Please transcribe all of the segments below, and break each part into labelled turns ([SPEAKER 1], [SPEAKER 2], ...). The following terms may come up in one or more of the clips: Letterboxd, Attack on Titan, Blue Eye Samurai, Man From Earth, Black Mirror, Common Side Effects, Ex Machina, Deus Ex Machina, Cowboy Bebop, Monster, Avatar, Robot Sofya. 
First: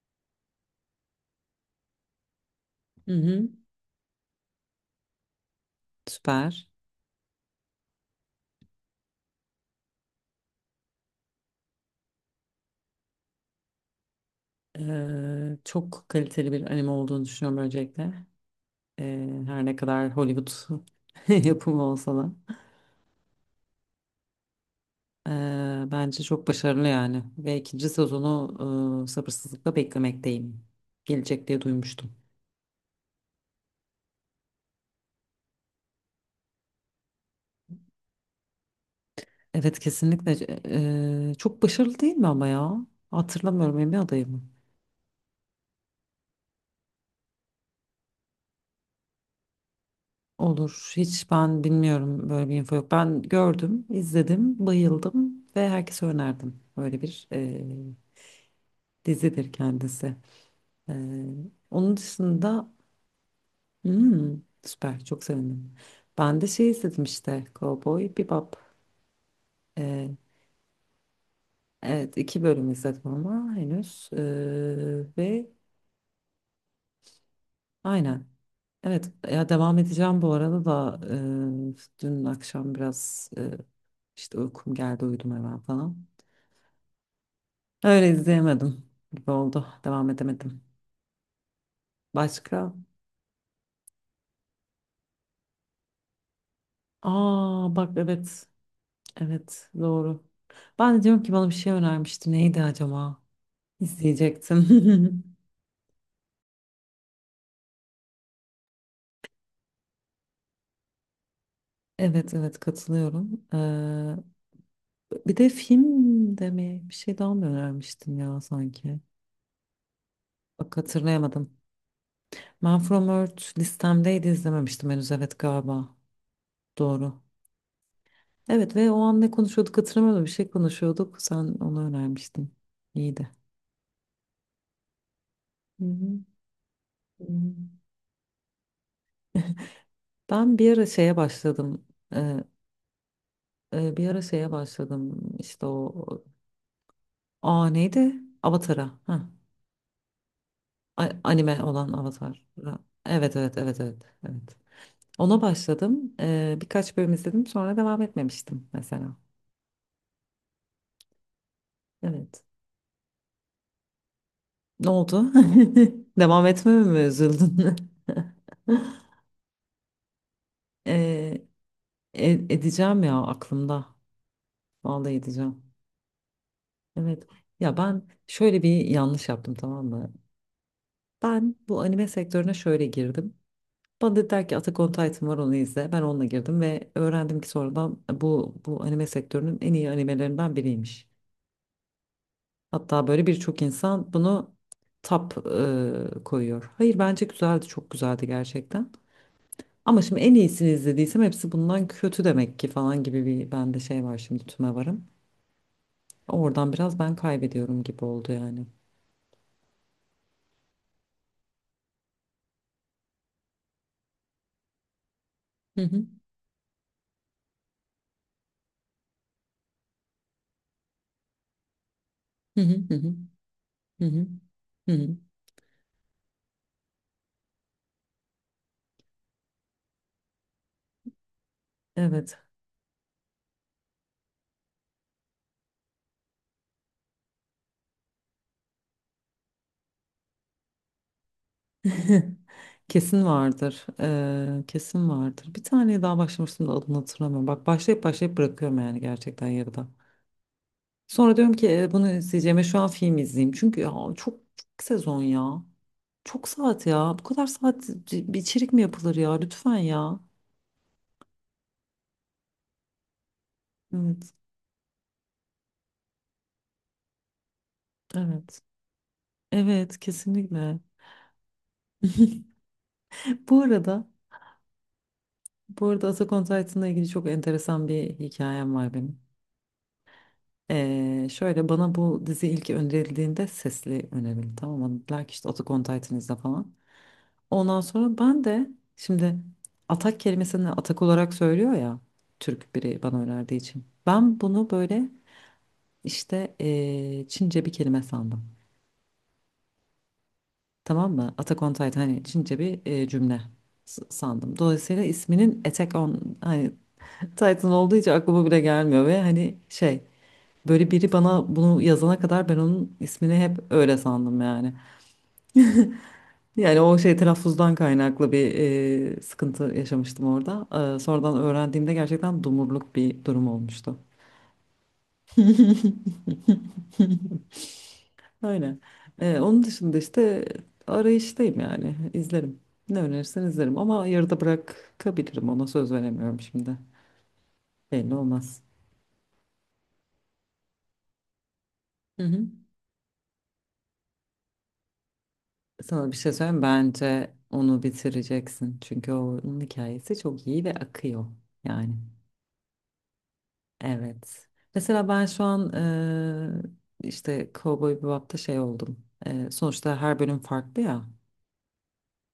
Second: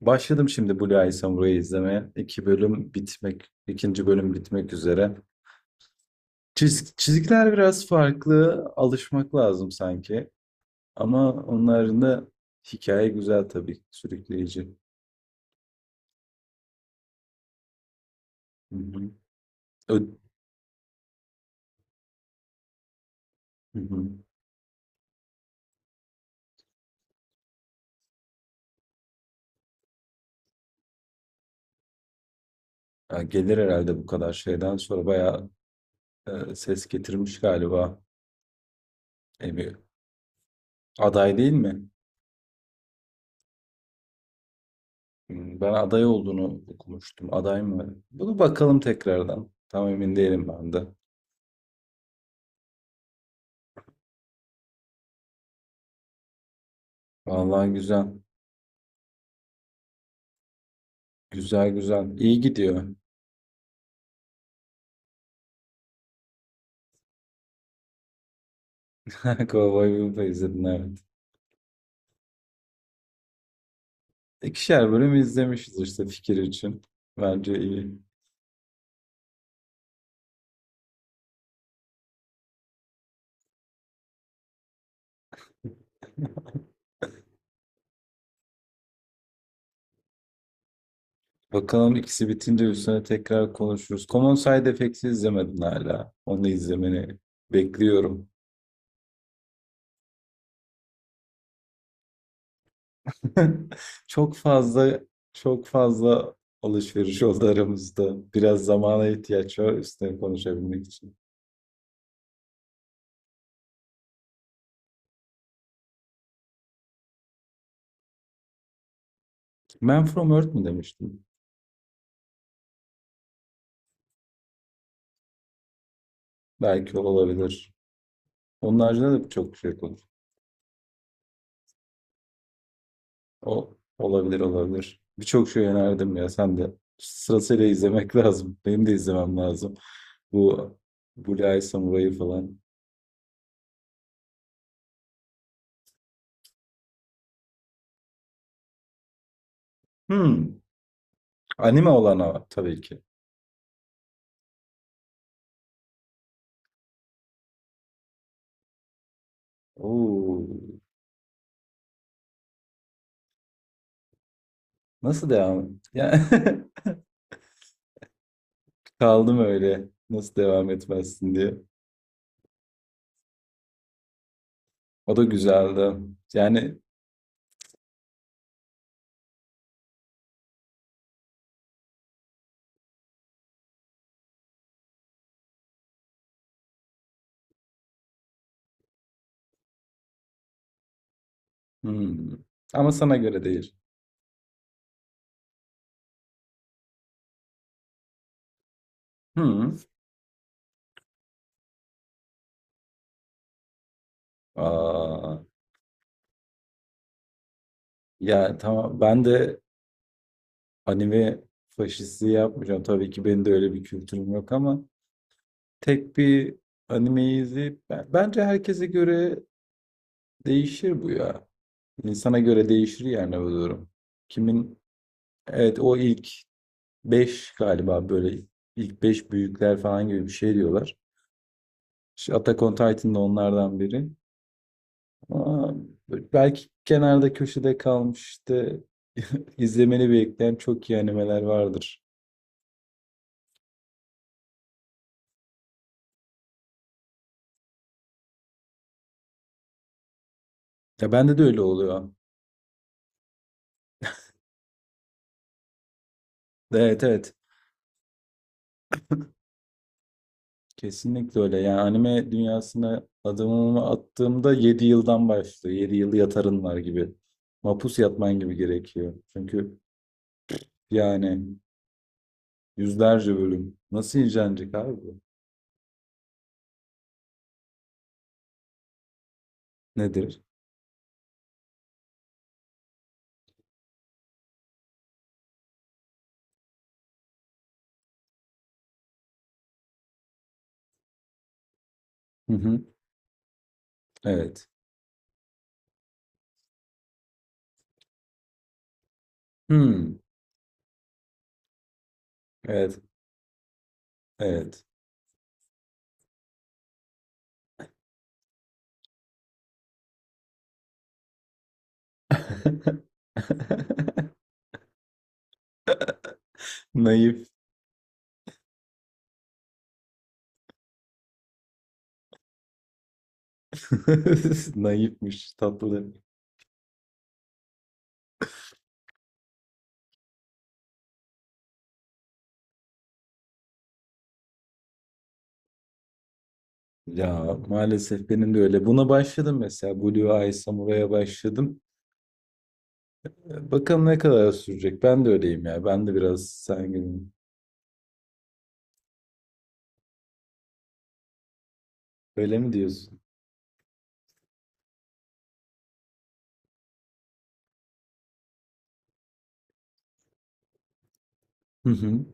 [SPEAKER 1] Başladım şimdi Blue Eye Samurai'yi izlemeye. İki bölüm
[SPEAKER 2] Hı hı.
[SPEAKER 1] bitmek, ikinci bölüm bitmek üzere.
[SPEAKER 2] Süper.
[SPEAKER 1] Çizikler biraz farklı, alışmak lazım sanki. Ama onların da hikaye güzel tabii, sürükleyici.
[SPEAKER 2] Çok kaliteli bir anime olduğunu düşünüyorum öncelikle.
[SPEAKER 1] Hı hı.
[SPEAKER 2] Her ne
[SPEAKER 1] Ö-
[SPEAKER 2] kadar Hollywood yapımı olsa da.
[SPEAKER 1] Hı hı.
[SPEAKER 2] Bence çok başarılı yani. Ve ikinci sezonu sabırsızlıkla beklemekteyim. Gelecek diye duymuştum.
[SPEAKER 1] Ya gelir herhalde bu kadar şeyden sonra bayağı ses getirmiş galiba. Bir
[SPEAKER 2] Evet, kesinlikle.
[SPEAKER 1] aday değil
[SPEAKER 2] Çok
[SPEAKER 1] mi?
[SPEAKER 2] başarılı değil mi ama ya? Hatırlamıyorum, Emmy adayı mı?
[SPEAKER 1] Ben aday olduğunu okumuştum. Aday mı? Bunu bakalım tekrardan. Tam emin değilim ben de.
[SPEAKER 2] Olur. Hiç ben bilmiyorum, böyle bir info yok. Ben gördüm, izledim, bayıldım ve herkese önerdim. Böyle bir
[SPEAKER 1] Vallahi güzel.
[SPEAKER 2] dizidir kendisi. Ee,
[SPEAKER 1] Güzel
[SPEAKER 2] Onun
[SPEAKER 1] güzel. İyi
[SPEAKER 2] dışında
[SPEAKER 1] gidiyor.
[SPEAKER 2] hmm, süper, çok sevindim. Ben de şey izledim işte Cowboy Bebop.
[SPEAKER 1] Cowboy
[SPEAKER 2] Ee,
[SPEAKER 1] Bebop'u izledin, evet.
[SPEAKER 2] evet, iki bölüm izledim ama henüz.
[SPEAKER 1] İkişer bölüm
[SPEAKER 2] Ve
[SPEAKER 1] izlemişiz işte fikir için. Bence iyi.
[SPEAKER 2] aynen. Evet ya, devam edeceğim bu arada da dün akşam biraz işte uykum geldi, uyudum hemen falan. Öyle izleyemedim gibi oldu. Devam edemedim.
[SPEAKER 1] Bakalım ikisi bitince
[SPEAKER 2] Başka?
[SPEAKER 1] üstüne tekrar konuşuruz. Common Side Effects'i izlemedin hala. Onu izlemeni
[SPEAKER 2] Aa, bak,
[SPEAKER 1] bekliyorum.
[SPEAKER 2] evet, evet, doğru. Ben de diyorum ki bana bir şey önermişti. Neydi acaba?
[SPEAKER 1] Çok fazla
[SPEAKER 2] İzleyecektim.
[SPEAKER 1] çok fazla alışveriş oldu aramızda. Biraz zamana ihtiyaç var üstüne konuşabilmek için.
[SPEAKER 2] Evet, evet, katılıyorum. Bir de film de mi? Bir şey daha mı önermiştin ya sanki?
[SPEAKER 1] Man From Earth mi
[SPEAKER 2] Bak,
[SPEAKER 1] demiştim?
[SPEAKER 2] hatırlayamadım. Man From Earth listemdeydi, izlememiştim henüz. Evet, galiba.
[SPEAKER 1] Belki
[SPEAKER 2] Doğru.
[SPEAKER 1] olabilir.
[SPEAKER 2] Evet,
[SPEAKER 1] Onun
[SPEAKER 2] ve o an
[SPEAKER 1] haricinde de
[SPEAKER 2] ne
[SPEAKER 1] çok şey
[SPEAKER 2] konuşuyorduk
[SPEAKER 1] konuştuk.
[SPEAKER 2] hatırlamıyorum. Bir şey konuşuyorduk. Sen onu önermiştin. İyiydi.
[SPEAKER 1] O olabilir olabilir. Birçok şey
[SPEAKER 2] Hı
[SPEAKER 1] önerdim
[SPEAKER 2] hı.
[SPEAKER 1] ya sen de.
[SPEAKER 2] Hı hı.
[SPEAKER 1] Sırasıyla izlemek lazım. Benim de izlemem lazım.
[SPEAKER 2] Ben
[SPEAKER 1] Bu
[SPEAKER 2] bir ara şeye
[SPEAKER 1] Blue Eye
[SPEAKER 2] başladım.
[SPEAKER 1] Samurai'ı
[SPEAKER 2] Ee,
[SPEAKER 1] falan.
[SPEAKER 2] Bir ara şeye başladım. İşte o. Aa, neydi? Avatar'a. Ha.
[SPEAKER 1] Hmm.
[SPEAKER 2] Anime
[SPEAKER 1] Anime
[SPEAKER 2] olan Avatar.
[SPEAKER 1] olana tabii ki.
[SPEAKER 2] Evet, evet, evet, evet, evet. Ona başladım. Birkaç bölüm izledim, sonra devam etmemiştim mesela.
[SPEAKER 1] Oo.
[SPEAKER 2] Evet. Ne
[SPEAKER 1] Nasıl
[SPEAKER 2] oldu?
[SPEAKER 1] devam? Yani,
[SPEAKER 2] Devam etmeme mi üzüldün?
[SPEAKER 1] kaldım öyle. Nasıl devam etmezsin
[SPEAKER 2] Ee,
[SPEAKER 1] diye.
[SPEAKER 2] edeceğim ya, aklımda. Vallahi
[SPEAKER 1] O da
[SPEAKER 2] edeceğim.
[SPEAKER 1] güzeldi. Yani
[SPEAKER 2] Evet. Ya ben şöyle bir yanlış yaptım, tamam mı? Ben bu anime sektörüne şöyle girdim. Bana dediler ki Attack on Titan var, onu izle. Ben onunla girdim ve öğrendim ki sonradan bu anime sektörünün en iyi animelerinden biriymiş.
[SPEAKER 1] hmm. Ama
[SPEAKER 2] Hatta
[SPEAKER 1] sana
[SPEAKER 2] böyle
[SPEAKER 1] göre
[SPEAKER 2] birçok
[SPEAKER 1] değil.
[SPEAKER 2] insan bunu top koyuyor. Hayır, bence güzeldi, çok güzeldi gerçekten.
[SPEAKER 1] Hmm.
[SPEAKER 2] Ama şimdi en iyisini izlediysem hepsi bundan kötü demek ki falan gibi bir bende şey var şimdi, tüme varım.
[SPEAKER 1] Aa.
[SPEAKER 2] Oradan biraz ben kaybediyorum gibi oldu
[SPEAKER 1] Ya
[SPEAKER 2] yani.
[SPEAKER 1] tamam, ben de anime faşisti yapmayacağım. Tabii ki benim de öyle bir kültürüm yok ama
[SPEAKER 2] Hı hı.
[SPEAKER 1] tek bir animeyi izleyip bence herkese göre değişir bu ya. İnsana
[SPEAKER 2] Hı
[SPEAKER 1] göre
[SPEAKER 2] hı hı
[SPEAKER 1] değişir
[SPEAKER 2] hı.
[SPEAKER 1] yani bu durum.
[SPEAKER 2] Hı hı.
[SPEAKER 1] Kimin
[SPEAKER 2] Hı hı.
[SPEAKER 1] evet o ilk 5 galiba böyle ilk 5 büyükler falan gibi bir şey diyorlar. İşte
[SPEAKER 2] Evet.
[SPEAKER 1] Attack on Titan da onlardan biri. Ama belki kenarda köşede kalmış işte izlemeni bekleyen çok iyi animeler vardır.
[SPEAKER 2] Kesin vardır. Kesin vardır. Bir tane daha başlamıştım da adını hatırlamıyorum. Bak, başlayıp başlayıp bırakıyorum yani gerçekten, yarıda.
[SPEAKER 1] Ya
[SPEAKER 2] Sonra
[SPEAKER 1] bende de
[SPEAKER 2] diyorum
[SPEAKER 1] öyle
[SPEAKER 2] ki "E,
[SPEAKER 1] oluyor.
[SPEAKER 2] bunu izleyeceğime şu an film izleyeyim. Çünkü ya çok, çok sezon ya. Çok saat
[SPEAKER 1] Evet
[SPEAKER 2] ya. Bu
[SPEAKER 1] evet,
[SPEAKER 2] kadar saat bir içerik mi yapılır ya? Lütfen ya."
[SPEAKER 1] kesinlikle öyle. Yani anime dünyasına adımımı
[SPEAKER 2] Evet.
[SPEAKER 1] attığımda 7 yıldan başlıyor. 7 yıl yatarın var gibi. Mapus yatman gibi
[SPEAKER 2] Evet.
[SPEAKER 1] gerekiyor. Çünkü
[SPEAKER 2] Evet, kesinlikle.
[SPEAKER 1] yani yüzlerce
[SPEAKER 2] Bu
[SPEAKER 1] bölüm.
[SPEAKER 2] arada
[SPEAKER 1] Nasıl incelenecek abi bu?
[SPEAKER 2] bu arada Attack on Titan'la ilgili çok enteresan bir hikayem var benim.
[SPEAKER 1] Nedir?
[SPEAKER 2] Şöyle, bana bu dizi ilk önerildiğinde sesli önerildi, tamam mı? Dediler ki işte Attack on Titan izle falan. Ondan sonra ben de şimdi atak kelimesini atak olarak söylüyor ya
[SPEAKER 1] Hı
[SPEAKER 2] Türk
[SPEAKER 1] hı.
[SPEAKER 2] biri bana önerdiği için. Ben
[SPEAKER 1] Evet.
[SPEAKER 2] bunu böyle işte Çince bir kelime sandım.
[SPEAKER 1] Hmm.
[SPEAKER 2] Tamam mı? Attack on Titan hani Çince bir
[SPEAKER 1] Evet.
[SPEAKER 2] cümle sandım.
[SPEAKER 1] Evet.
[SPEAKER 2] Dolayısıyla isminin Attack on hani Titan olduğu için aklıma bile gelmiyor ve hani şey. Böyle biri bana bunu yazana kadar ben onun ismini hep öyle sandım yani. Yani o şey
[SPEAKER 1] Naif.
[SPEAKER 2] telaffuzdan kaynaklı bir sıkıntı yaşamıştım orada. Sonradan öğrendiğimde gerçekten dumurluk bir durum olmuştu.
[SPEAKER 1] Naifmiş, tatlı.
[SPEAKER 2] Öyle. Onun dışında işte arayıştayım yani. İzlerim. Ne önerirsen izlerim ama yarıda bırakabilirim, ona söz veremiyorum şimdi.
[SPEAKER 1] Ya
[SPEAKER 2] Belli
[SPEAKER 1] maalesef benim de
[SPEAKER 2] olmaz.
[SPEAKER 1] öyle. Buna başladım mesela. Blue Eye Samurai'a başladım.
[SPEAKER 2] Hı hı.
[SPEAKER 1] Bakalım ne kadar sürecek. Ben de öyleyim ya. Ben
[SPEAKER 2] Sana
[SPEAKER 1] de
[SPEAKER 2] bir şey
[SPEAKER 1] biraz
[SPEAKER 2] söyleyeyim mi?
[SPEAKER 1] sen gibi.
[SPEAKER 2] Bence onu bitireceksin. Çünkü onun hikayesi çok iyi ve akıyor yani.
[SPEAKER 1] Öyle mi diyorsun?
[SPEAKER 2] Evet. Mesela ben şu an işte Cowboy Bebop'ta şey oldum. Sonuçta her bölüm farklı ya.
[SPEAKER 1] Hı hı.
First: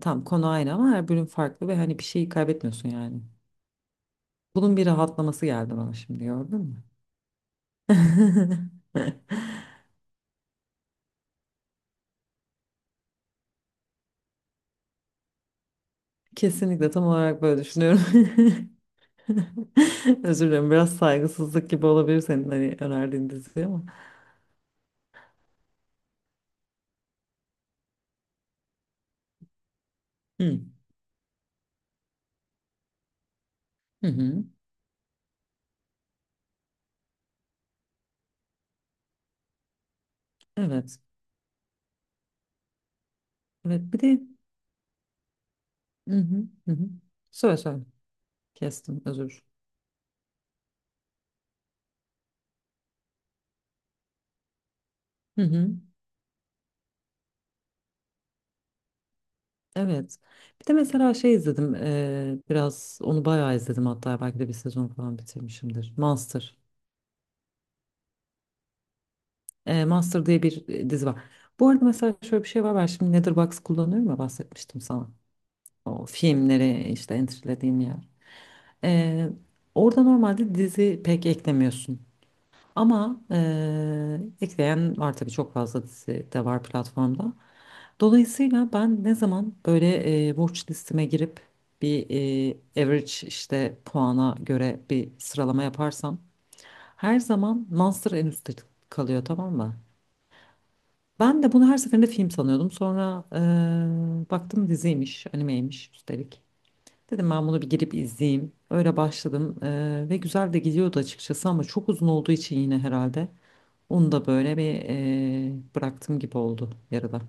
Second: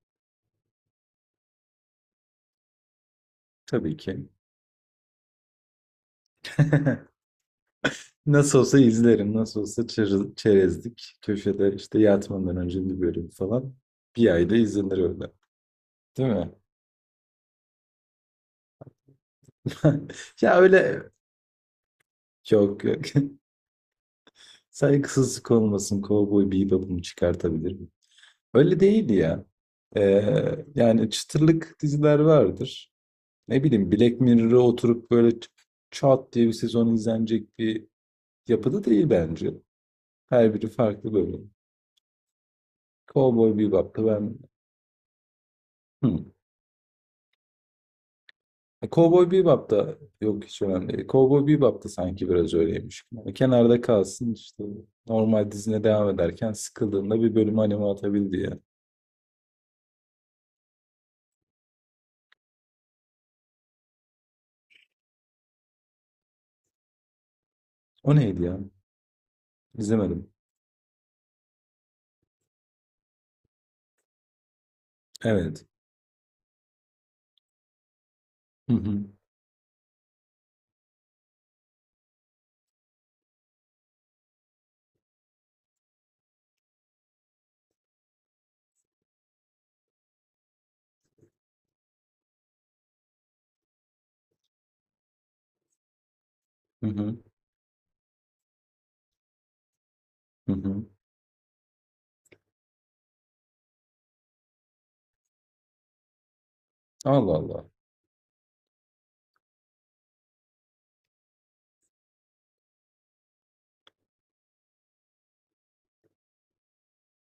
[SPEAKER 2] Tam konu aynı ama her bölüm farklı ve hani bir şeyi kaybetmiyorsun yani.
[SPEAKER 1] Tabii ki.
[SPEAKER 2] Bunun bir rahatlaması geldi bana şimdi, gördün mü?
[SPEAKER 1] Nasıl olsa izlerim. Nasıl olsa çerezlik. Köşede işte yatmadan önce bir bölüm falan. Bir ayda izlenir öyle. Değil mi?
[SPEAKER 2] Kesinlikle, tam olarak böyle düşünüyorum. Özür
[SPEAKER 1] Ya
[SPEAKER 2] dilerim, biraz
[SPEAKER 1] öyle,
[SPEAKER 2] saygısızlık gibi olabilir senin hani
[SPEAKER 1] yok yok.
[SPEAKER 2] önerdiğin dizi ama.
[SPEAKER 1] Saygısızlık olmasın. Cowboy Bebop'umu çıkartabilirim. Öyle değil ya.
[SPEAKER 2] Hı.
[SPEAKER 1] Yani çıtırlık diziler vardır. Ne bileyim,
[SPEAKER 2] Hı
[SPEAKER 1] Black
[SPEAKER 2] hı.
[SPEAKER 1] Mirror'a oturup böyle çat diye bir sezon izlenecek bir yapıda değil bence. Her biri
[SPEAKER 2] Evet.
[SPEAKER 1] farklı bölüm. Cowboy
[SPEAKER 2] Evet. Bir
[SPEAKER 1] Bebop'ta
[SPEAKER 2] de
[SPEAKER 1] ben
[SPEAKER 2] hı
[SPEAKER 1] hı.
[SPEAKER 2] hı. Hı hı. Söyle söyle.
[SPEAKER 1] E,
[SPEAKER 2] Kestim.
[SPEAKER 1] Cowboy
[SPEAKER 2] Özür.
[SPEAKER 1] Bebop'ta yok, hiç önemli değil. Cowboy Bebop'ta sanki biraz öyleymiş. Yani kenarda kalsın işte
[SPEAKER 2] Hı
[SPEAKER 1] normal
[SPEAKER 2] hı.
[SPEAKER 1] dizine devam ederken sıkıldığında bir bölüm anime atabildi ya.
[SPEAKER 2] Evet. Bir de mesela şey izledim. Biraz onu bayağı izledim, hatta belki de bir sezon falan bitirmişimdir. Master.
[SPEAKER 1] O neydi ya?
[SPEAKER 2] Master
[SPEAKER 1] İzlemedim.
[SPEAKER 2] diye bir dizi var. Bu arada mesela şöyle bir şey var. Ben şimdi Letterboxd kullanıyorum ya, bahsetmiştim sana.
[SPEAKER 1] Evet.
[SPEAKER 2] O filmleri işte entrelediğim yer.
[SPEAKER 1] Hı hı.
[SPEAKER 2] Eee, Orada normalde dizi pek eklemiyorsun. Ama ekleyen var tabii, çok fazla dizi de var platformda. Dolayısıyla ben ne zaman böyle watch listeme girip bir average işte puana göre bir sıralama yaparsam
[SPEAKER 1] Hı hı.
[SPEAKER 2] her zaman Monster en üstte kalıyor, tamam mı?
[SPEAKER 1] Hı hı.
[SPEAKER 2] Ben de bunu her seferinde film sanıyordum. Sonra baktım diziymiş, animeymiş üstelik. Dedim
[SPEAKER 1] Allah
[SPEAKER 2] ben bunu
[SPEAKER 1] Allah.
[SPEAKER 2] bir girip izleyeyim. Öyle başladım ve güzel de gidiyordu açıkçası ama çok uzun olduğu için yine herhalde onu da böyle bir bıraktım gibi oldu yarıda.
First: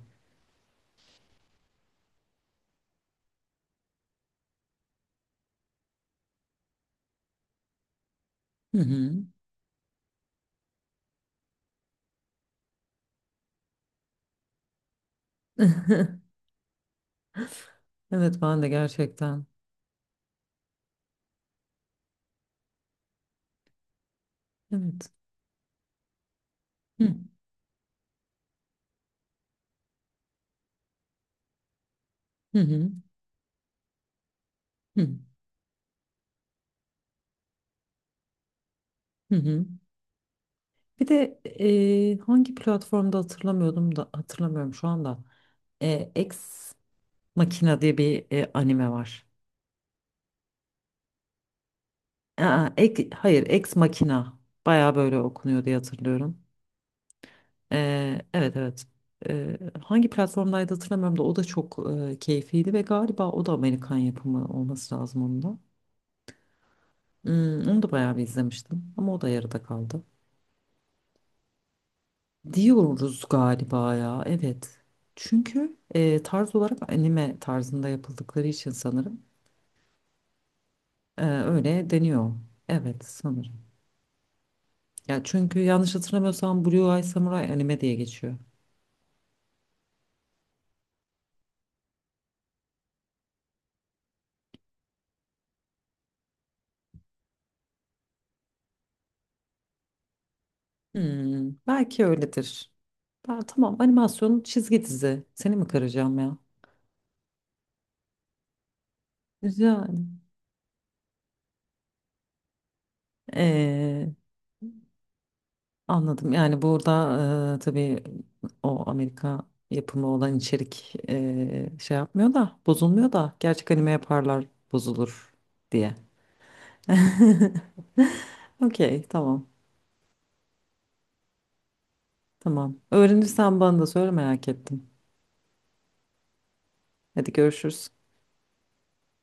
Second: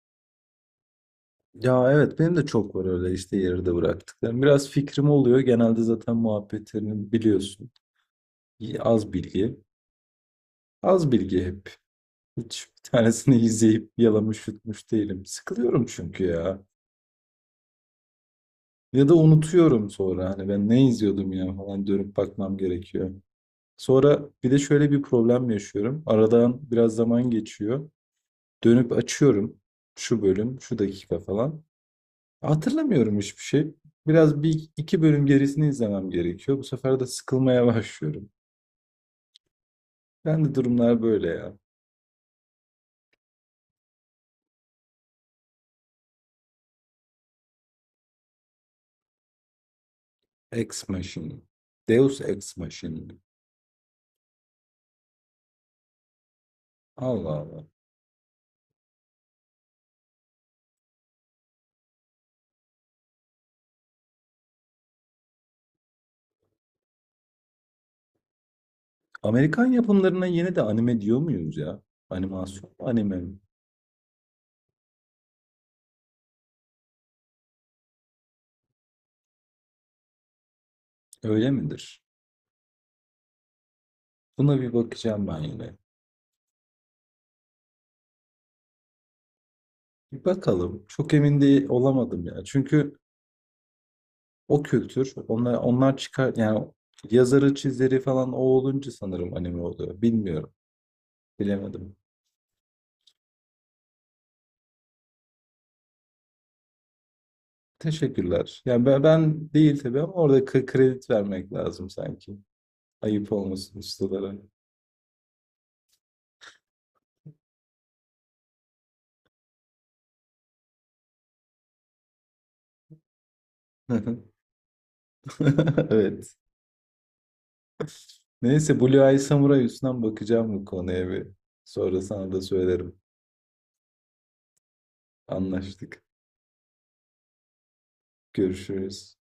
[SPEAKER 1] Ya evet, benim de çok var öyle işte yarıda bıraktıklarım. Biraz fikrim oluyor. Genelde zaten muhabbetlerini biliyorsun. İyi, az
[SPEAKER 2] Hı
[SPEAKER 1] bilgi. Az bilgi hep. Hiç bir tanesini izleyip yalamış yutmuş değilim. Sıkılıyorum
[SPEAKER 2] hı.
[SPEAKER 1] çünkü ya.
[SPEAKER 2] Evet, ben de
[SPEAKER 1] Ya da
[SPEAKER 2] gerçekten.
[SPEAKER 1] unutuyorum sonra. Hani ben ne izliyordum ya falan, dönüp bakmam gerekiyor. Sonra bir de şöyle bir
[SPEAKER 2] Evet.
[SPEAKER 1] problem yaşıyorum. Aradan biraz
[SPEAKER 2] Hı
[SPEAKER 1] zaman geçiyor. Dönüp açıyorum. Şu bölüm, şu dakika falan.
[SPEAKER 2] hı hı
[SPEAKER 1] Hatırlamıyorum hiçbir şey. Biraz bir iki
[SPEAKER 2] hı.
[SPEAKER 1] bölüm gerisini izlemem gerekiyor. Bu sefer de sıkılmaya başlıyorum.
[SPEAKER 2] Hı hı.
[SPEAKER 1] Ben de durumlar
[SPEAKER 2] Bir
[SPEAKER 1] böyle
[SPEAKER 2] de
[SPEAKER 1] ya.
[SPEAKER 2] hangi platformda hatırlamıyordum da hatırlamıyorum şu anda. Ex Machina diye bir anime var.
[SPEAKER 1] Ex Machina. Deus Ex
[SPEAKER 2] Aa,
[SPEAKER 1] Machina.
[SPEAKER 2] hayır, Ex Machina. Baya böyle okunuyor diye hatırlıyorum.
[SPEAKER 1] Allah Allah.
[SPEAKER 2] Evet, evet. Hangi platformdaydı hatırlamıyorum da o da çok keyifliydi ve galiba o da Amerikan yapımı olması lazım, onun da. Onu da bayağı bir izlemiştim ama o da yarıda
[SPEAKER 1] Amerikan
[SPEAKER 2] kaldı.
[SPEAKER 1] yapımlarına yine de anime diyor muyuz ya? Animasyon mu, anime
[SPEAKER 2] Diyoruz
[SPEAKER 1] mi?
[SPEAKER 2] galiba ya. Evet. Çünkü tarz olarak anime tarzında yapıldıkları için sanırım
[SPEAKER 1] Öyle
[SPEAKER 2] öyle
[SPEAKER 1] midir?
[SPEAKER 2] deniyor. Evet, sanırım.
[SPEAKER 1] Buna bir
[SPEAKER 2] Ya
[SPEAKER 1] bakacağım ben
[SPEAKER 2] çünkü
[SPEAKER 1] yine.
[SPEAKER 2] yanlış hatırlamıyorsam Blue Eye Samurai anime diye geçiyor.
[SPEAKER 1] Bir bakalım. Çok emin değil olamadım ya. Çünkü o kültür, onlar çıkar yani, yazarı, çizeri falan o olunca sanırım anime oluyor. Bilmiyorum. Bilemedim.
[SPEAKER 2] Belki öyledir. Ben, tamam, animasyon çizgi dizi. Seni mi kıracağım ya?
[SPEAKER 1] Teşekkürler. Yani ben, ben değil tabii
[SPEAKER 2] Güzel.
[SPEAKER 1] ama orada kredi vermek lazım sanki. Ayıp olmasın ustalara.
[SPEAKER 2] Anladım. Yani burada tabii o Amerika yapımı olan içerik şey yapmıyor da bozulmuyor da gerçek anime yaparlar bozulur diye.
[SPEAKER 1] Evet. Neyse, Blue
[SPEAKER 2] Okey,
[SPEAKER 1] Eye
[SPEAKER 2] tamam.
[SPEAKER 1] Samurai üstünden bakacağım bu konuya bir. Sonra sana da
[SPEAKER 2] Tamam.
[SPEAKER 1] söylerim.
[SPEAKER 2] Öğrenirsen bana da söyle, merak ettim.
[SPEAKER 1] Anlaştık.
[SPEAKER 2] Hadi görüşürüz.
[SPEAKER 1] Görüşürüz.